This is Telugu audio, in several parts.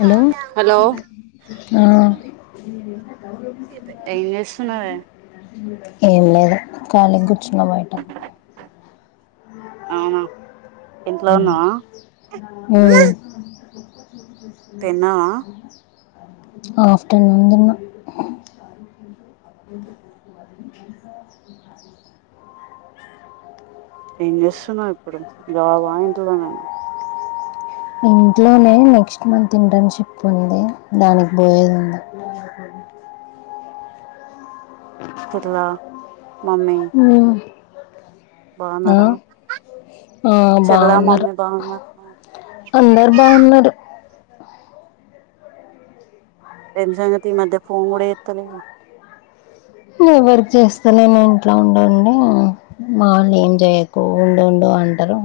హలో హలో ఆ ఏం చేస్తున్నావే ఏం లేదు ఖాళీగా గూర్చున్న బయట అవున ఉమ్ [inaudible] [inaudible] తిన్నావా ఆఫ్టనూన్‌ తిన్న ఏం జేస్తున్నవు ఇప్పుడు జాబ ఇంట్లనేనా ఇంట్లోనే నెక్స్ట్ మంత్ ఇంటర్న్‌షిప్ ఉంది. దానికి బోయేది ఉంది సెటిల్ ఆ మమ్మీ ఉమ్, ఆ బాగున్నారా ఆ చెల్లా బాగున్నారు మమ్మీ బాగున్నారా అందరూ బాగున్నారు. ఏం సంగతి ఈ మధ్య ఫోన్ గూడ చేత్తలేవు ఏం వర్క్ చేస్తాలేను. ఇంట్లో ఉండి ఉండి మా వాళ్లు ఏం చేయకు, ఉండు ఉండు అంటారు.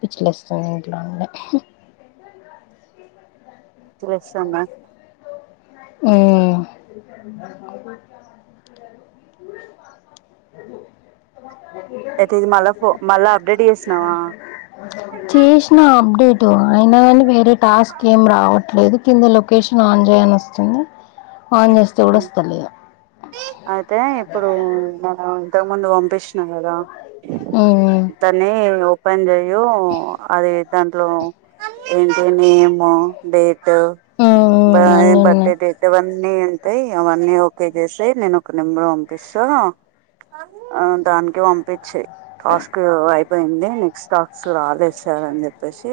పిచ్చిలేస్తుంది ఇంట్లో ఉండి పిచ్చిలేస్తాంద ఉమ్ అయితే ఇది మళ్ళా ఫో మళ్ళా అప్డేట్ చేసినావా చేసినా అప్డేట్ టు అయిన గానీ వేరే టాస్క్ ఏం రావట్లేదు. కింద లొకేషన్ ఆన్ చేయి అని వస్తు చిన్న ఉమ్ అయితే ఇప్పుడు మనం ఇంతకు ముందు పంపించిన గదా ఉమ్, తానే ఎవో పని చేయు అది దాంట్లో ఏంటి నేము డేట్ టు బా ఉమ్, ఏం అన్నీ బర్డే ఉన్నాయి డేట్ ఆవన్నీ అయి అవన్నీ ఓకే చేసేయి నేను ఒక నెంబర్ పంపిస్తా ఆ దానికె పంపించ్చేయి. టాస్క్ వయ్ పోయింది. నెక్స్ట్ టాక్స్ రాలెద్ సర్ అని చెప్పేసి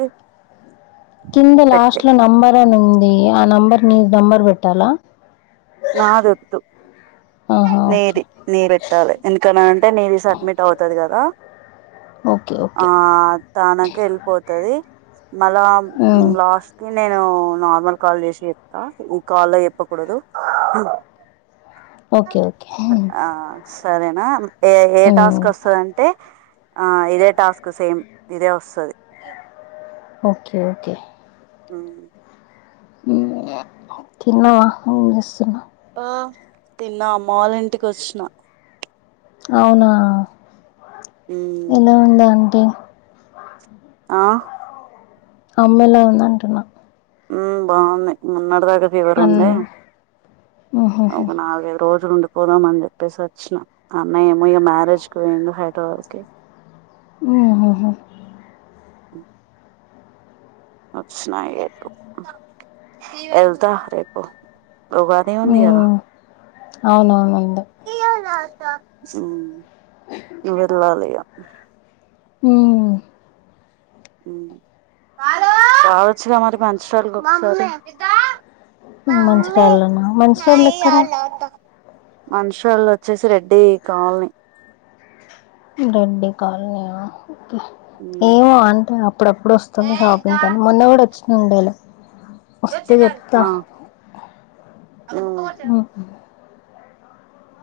కింద పెట్టే లాస్ట్ లో నంబర్ అని ఉంది. ఆ నంబర్ ని నంబర్ కు పెట్టాల నా వోద్దు ఆహా ఓకే నీది నీది పెట్టాలె ఎందుకనంటే అంటే నీది సబ్మిట్ అవుతది కదా ఓకే ఆ ఓకే తనకు ఎల్పోతది మల్ల ఉమ్, లాస్ట్ కి నేను నార్మల్ కాల్ చేసి చెప్తా ఈ కాల్లో చెప్పకూడదు. అ ఒకె ఒకే సరెనా ఎ ఏ టాస్కొస్తదంటే ఆ ఇదే టాస్క్ సేమ్ ఇదే వస్తది ఒకె ఓకె మ్ తిన్నవ ఎంజేస్తున్నవ్ తిన్న అమ్మ వాళ్ళ ఇంటికొచ్చిన అవునా మ్మ్ ఎలా ఉందాంటీ ఆ అమ్మెలా ఉందంటునా ఉమ్ బాగున్నాయ్ మొన్నటిద అన్ ఎవరుండె మ్మ్హ్మ్. ఒక నాలు గైదు రోజులుండి పొ పోదామని జెప్పేసొచ్చిన అన్నయ్య ఏమో ఇగ మ్యారేజ్ కు పోయిండు హైదరాబాద్ కి ఓహొహో ఉమ్ వచ్చినాయేపు ఎంత రేపు ఉగాది ఉంది కదా ఉమ్ అవునవునుంది ఉమ్ నువ్వెళ్ళాలిగ ఉమ్ ఉమ్ రావచ్చుగ మరి మంచుసాలకి ఒకసారి మంచురాళ్ళన్నావ్ మంచురాళ్ళెక్కడ మన్షువల్ వొచ్చేసి రెడ్డి కాల్ని రెడ్డి కాల్నీయా మ్మ్ ఏమో అంటె అప్పుడప్పుడొస్తుంది షాపింగ్ కాని మొన్న గూడొచ్చి నుండలు వస్తే చెప్తా ఆ ఉమ్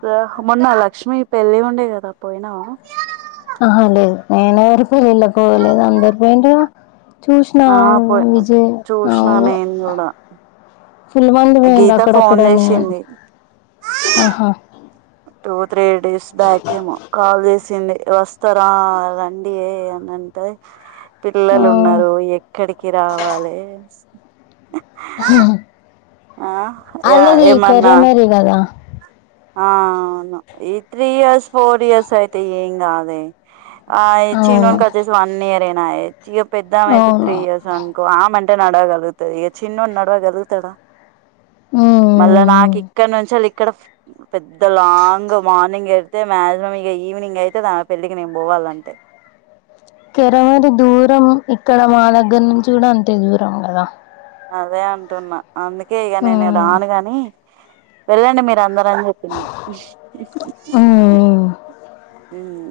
ఇగ మొన్న లక్ష్మి పెళ్ళి ఉండే గదా పోయినావా అహ లేదు నేను ఎవరి పెళ్ళిల్లకు పోలేదు అందరి పెండ్లు చూసినా ఆ పోయి విజయ్ చూసిన అవును నేను కూడా ఫుల్ల్ మంది పోయిండ్రు గీత ఫోన్ అక్కడక్కడనే చేసింది అహా టూ త్రీ డేస్ బ్యాక్ ఏమో కాల్ చేసి ఇండె వస్తరా రండీ అనింటే హ్మ్. పిల్లలున్నారు ఎ ఇక్కడికి రావాలి ఆ యా అల్లది [unintelligible] కదా ఆవును ఈ త్రీ ఇయర్స్ ఫోర్ ఇయర్స్ అయితే ఏం కాదే ఆ చిన్నోన్ అవును. వచేసి వన్ ఇయర్డి నాయి ఇ పెద్దామయితే త్రీ అవును. ఇయర్స్ అనుకో ఆమె [unintelligible] నడవ గాలుగుతా ఈక చిన్నోం నడవా గాలుగుతడా మళ్ళ ఉమ్ నాకి ఇక్కడ నుంచి ఇక్కడ పెద్ద లాంగ్ మార్నింగ్ వెళ్తే మాక్సిమం ఇక ఈవినింగ్ అయితే దా పెళ్ళికి నేను పోవాలంటే కిరమరి దూరం ఇక్కడ మా దగ్గర నుంచి కూడా అంతే దూరం కదా అదే అంటున్నా అందుకే ఇక నేనే ఉమ్ రాను గాని వెళ్ళండి మీరు అందరు ఉమ్ [unintelligible]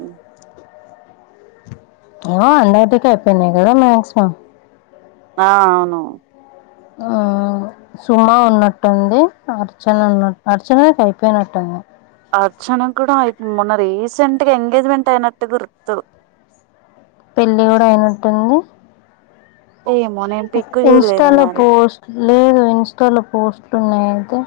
ఏ అండార్టిక్ అయిపోయింది కదా మాక్సిమం ఆ అవును సుమా ఉన్నటుంది అర్చన ఉన్నట్ అర్చన కి పోయినటుం అర్చన కూడా అయి మొన్న రీసెంట్ గా ఎంగేజ్మెంట్ అయినట్టు గుర్తు పెళ్లి కూడా అయిన ఉంటుంది ఏమో నేను పిక్ చూడలేదు ఇన్స్టాలో మరి పోస్ట్ లేదు ఇన్స్టాలో పోస్ట్ న్నాయయితే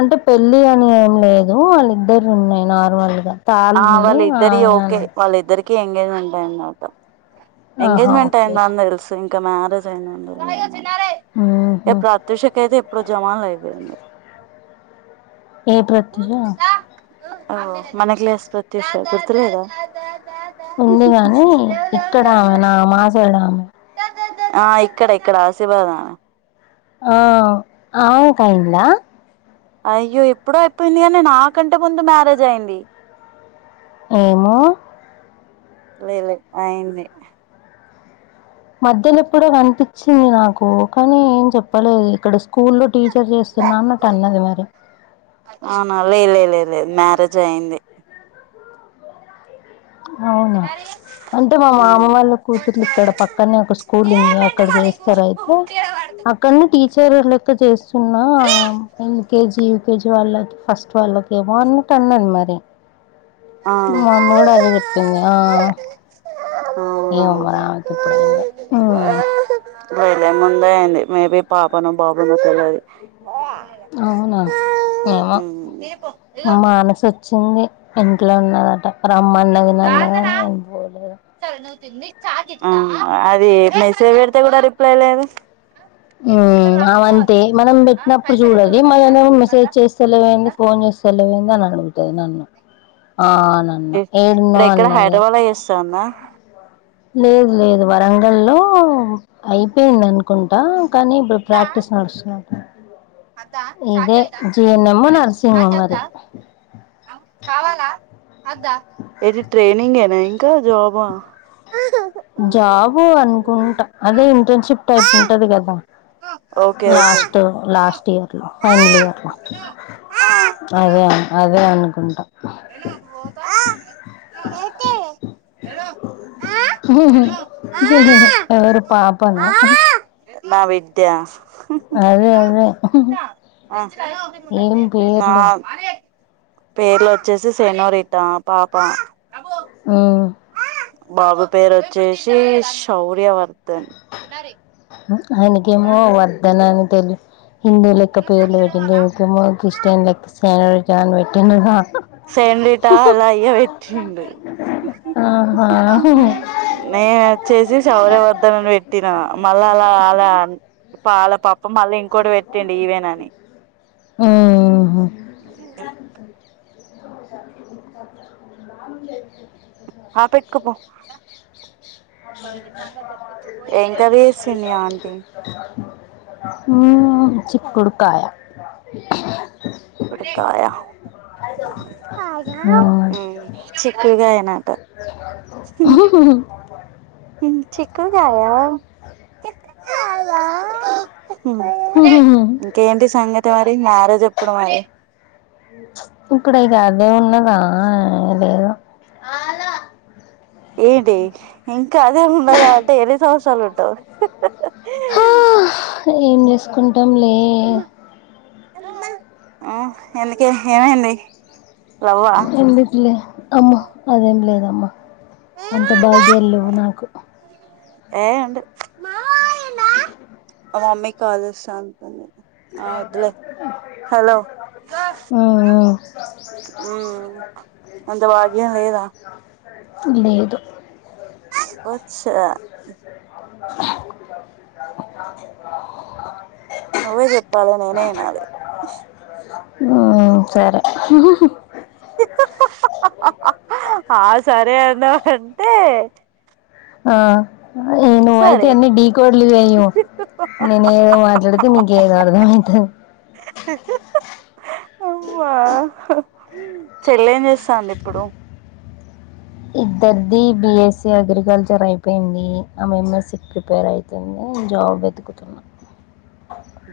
అంటే పెళ్ళి అని ఏం లేదు వాళ్ళిద్దరు ఉన్నాయి నార్మల్గా తాళి ఆ ఉంది వాళ్ళ ఇద్దరీ ఆమె ఓకే అని. వాళ్ళ ఇద్దరు ఎంగేజ్మెంట్ అయిందట ఆహా ఎంగేజ్మెంట్ ఓకే అయింద అని తెలుసు ఇంకా మ్యారేజ్ అయినాక ఏ ఉహు ప్రాత్యక్షిక అయితే ఇప్పుడు జమాల అయిపోయింది ఏ ప్రత్యూష ఓ మన క్లాస్ ప్రత్యూష గుర్తులేద ఉంది కాని ఇక్కడ ఆమె మా సైడ్ ఆ ఆ ఇక్కడ ఇక్కడ [unintelligible] ఆ [unintelligible] అయ్యిందా అయ్యో ఇప్పుడు అయిపోయింది అని నాకంటే ముందు మ్యారేజ్ అయింది ఏమో లే లే అయింది మధ్యలో ఎప్పుడో కనిపించింది నాకు కానీ ఏం చెప్పలేదు ఇక్కడ స్కూల్ల్లో టీచర్ చేస్తున్నాన్నట్టు అన్నది మరి లేలేదు మ్యారేజ్ అయి్యంది అవునను అంటే మా మామ ఉమ్ వాళ్ళ కూతుర్లు ఇక్కడ పక్కనే ఒక స్కూల్ ఉంది అక్కడ చేస్తారు అయితే అక్కడనే టీ చెర లెక్క చేస్తున్నా ఎల్కేజీ యూకేజీ వాళ్ళకి ఫస్ట్ వాళ్ళకిేమో అన్నట్టు అన్నది మరి ఆ మా అమ్మ కూడా అదే చెప్పింది ఆ ఏ అవునా ఉ మరామెకి ఇప్పుడైంద వెళ్ళే ముందే అయింది మేబీ పాపను బాబుది అవునా ఏమో మానస వచ్చింది ఇంట్లో ఉన్నదట బమన్న జన్నగా బోలేదు ఆ అది మెసేజ్ పెడితే కూడా రిప్లై లేదు హమ్ అవంతే మనం పెట్టినప్పుడు చూడాలి మనో మెసేజ్ చేస్తేలేవేంది ఫోన్ చేస్తేలేవంది అని అడుగుతుంది న్న ఆ నన్న ఏడున్నా ఇప్పుడు ఎక్కడ అన్నదిే హైదరాబాద్ లో చేస్తాందా లేదు లేదు వరంగల్లో అయిపోయింది అనుకుంటా కానీ ఇప్పుడు ప్రాక్టీస్ నడుస్తుంది అదా చాతా జిఎన్ఎం మ నర్సింగ్ మరి చాతా కావాలా అదా ఏది ట్రైనింగ్ ఏనా ఇంకా జాబ కో అదే ఇంటర్న్షిప్ టైప్ ఉంటది కదా okay okay last last year లో ఫైనల్ ఇయర్ లో అదే అదే అ కొంట హలో పో ఊఉఉఉఉ రు పాపనా నా విద్య అదే అదే న్న ఏం పేర్లు అే పేర్ల వచ్చేసి సనోరిీతా పాపం ఆ బాబు పేరు వచ్చేసి శౌర్య వ ఎననికిమ వర్ధనని తెల్ హిందువు లెక్కేర్లు పెట్టింది క్రిస్టిన్ లెక్క జాన్టి తనా సెడిటా అలా అయ్య వటిడు ఆహా నే చేసి శౌర్యవర్ధనని పెట్టినా మళ్ళ అలా అలా పాల పాప మళ్ళీ ఇంకోటి పెట్టిండు ఈవేనని ఆ పెట్టుకుపో ఎంక చేసింది ఆంట చిక్కుడుకాయ కొడతయా చక్గాయనాటా ఉమ్ చకుకుగాయా ఇంకేంటి సంగతే మరి మ్యారేజ్ అప్పుడయ ఇక్కడ ఇకా అదే ఉన్నదా లేదేద ఏడేం అదే ఉన్నదా డైలీ సంస్ చాల ఉంటవు ఏం చేసుకుంట కుటంలే ఎందుకే ఏమడి ఎడిట్లే అమ్మ అదేం లేదా అమ్మ అంత బాగా వెళ్ళవు నాకు ఏ ఉంట ఆ మమ్మీ కాాలస్ అంతని అ మ్మ్ అంత భాగ్యం లేదా లే లేదు వచ్చా వో నువ్వే చెప్పాలనినేనాాలు సరే ఆ సరే అన్నాంటే ఆ నువ్వ అయితే సరే ఎన్ని ఢీ కోడ్లు వే్య నేను ఏదో మాట్లాడితే నీకేదో అర్థం అవుతుంది చెల్లేం చేస్తా అండి ఇప్పుడు ఇద్దరిది బీఎస్సీ అగ్రికల్చర్ అయిపోయింది ఆమె ఎంఎస్సీ ప్రిపేర్ అవుతుంది నే జాబ్ వెతుకుతున్నాను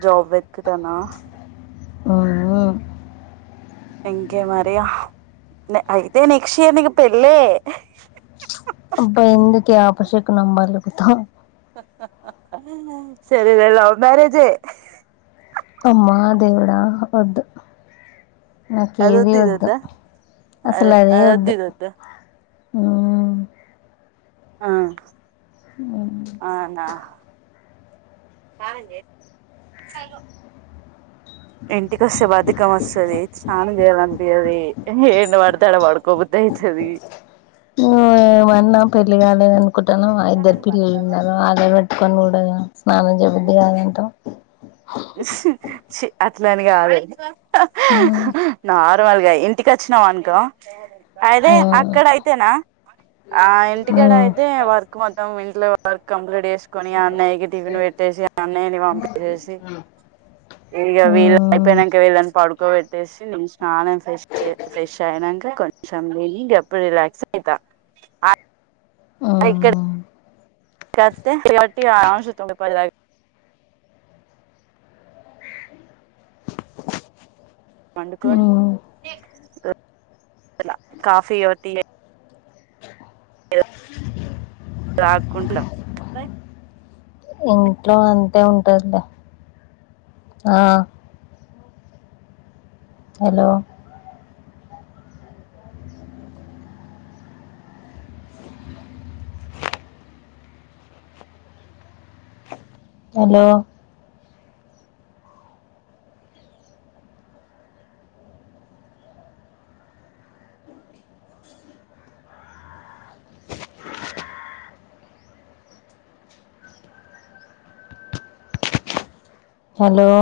జాబ్ వెతుకుతానా ఆఓ ఇంకే మరియా అయితే నెక్స్ట్ ఇయర్ నీకు పెళ్ళి అబ్బా ఎందుక అపేషేకునం పలుకుతాం సరేలే లవ్ మ్యరేజే అమ్మా దేవుడా వద్దు నాకేది అదొద్దు వద్దు ఇదొద్దా అద అసలు అదే అదొద్దు వద్దు ఇదొద్దు ఆ ఆ అవునా కావ ఇంటి కొస్తే బాధకం వస్తది. స్నానం చెయ్యాలని అ అది ఏడా పడితే అడా పాడుకుం ఓయ్ మళ్ళా పెళ్లిగాదు లేదు అనుకున్న [unintelligible] ఇద్దరు పిల్లలు ఉన్నారు అదే ఏమైనా పని ఉండదా స్నానం చేబుద్ది కాదంటవ్ అట్లా [unintelligible] గాదు అది ఉమ్ నా మల్గా ఇంటికి వచ్చినవనుకో అదే ఉమ్ అక్కడ అయితేనా ఆ ఇంటికాడ అయితే వర్క్ మొత్తం వి వర్క్ కంప్లీట్ చేసి తీసుకొని ఆ అన్నయ్యకి టిఫిన్ పెట్టేసి ఆ అన్నయ్యని పంపీ చేసి ఇగా వీల్ ఉమ్ అయిపోయిన్నాక వీళ్ళా ను పంప్ పడుకోబెట్టేసి నేను స్నానం ఫ్రెష్ ఫ్రెష్ అయినాక కొంచెం [unintelligible] అప్పుడు రిలాక్స్ అయితా అదే ఉమ్ ఇక్కడ ఉమ్ [unintelligible] పండుకొని ఉమ్ కాఫీ యో టీ అయి రాకుంటా ఇంట్లో అంతే ఉంటుందిలే హలో హలో హలో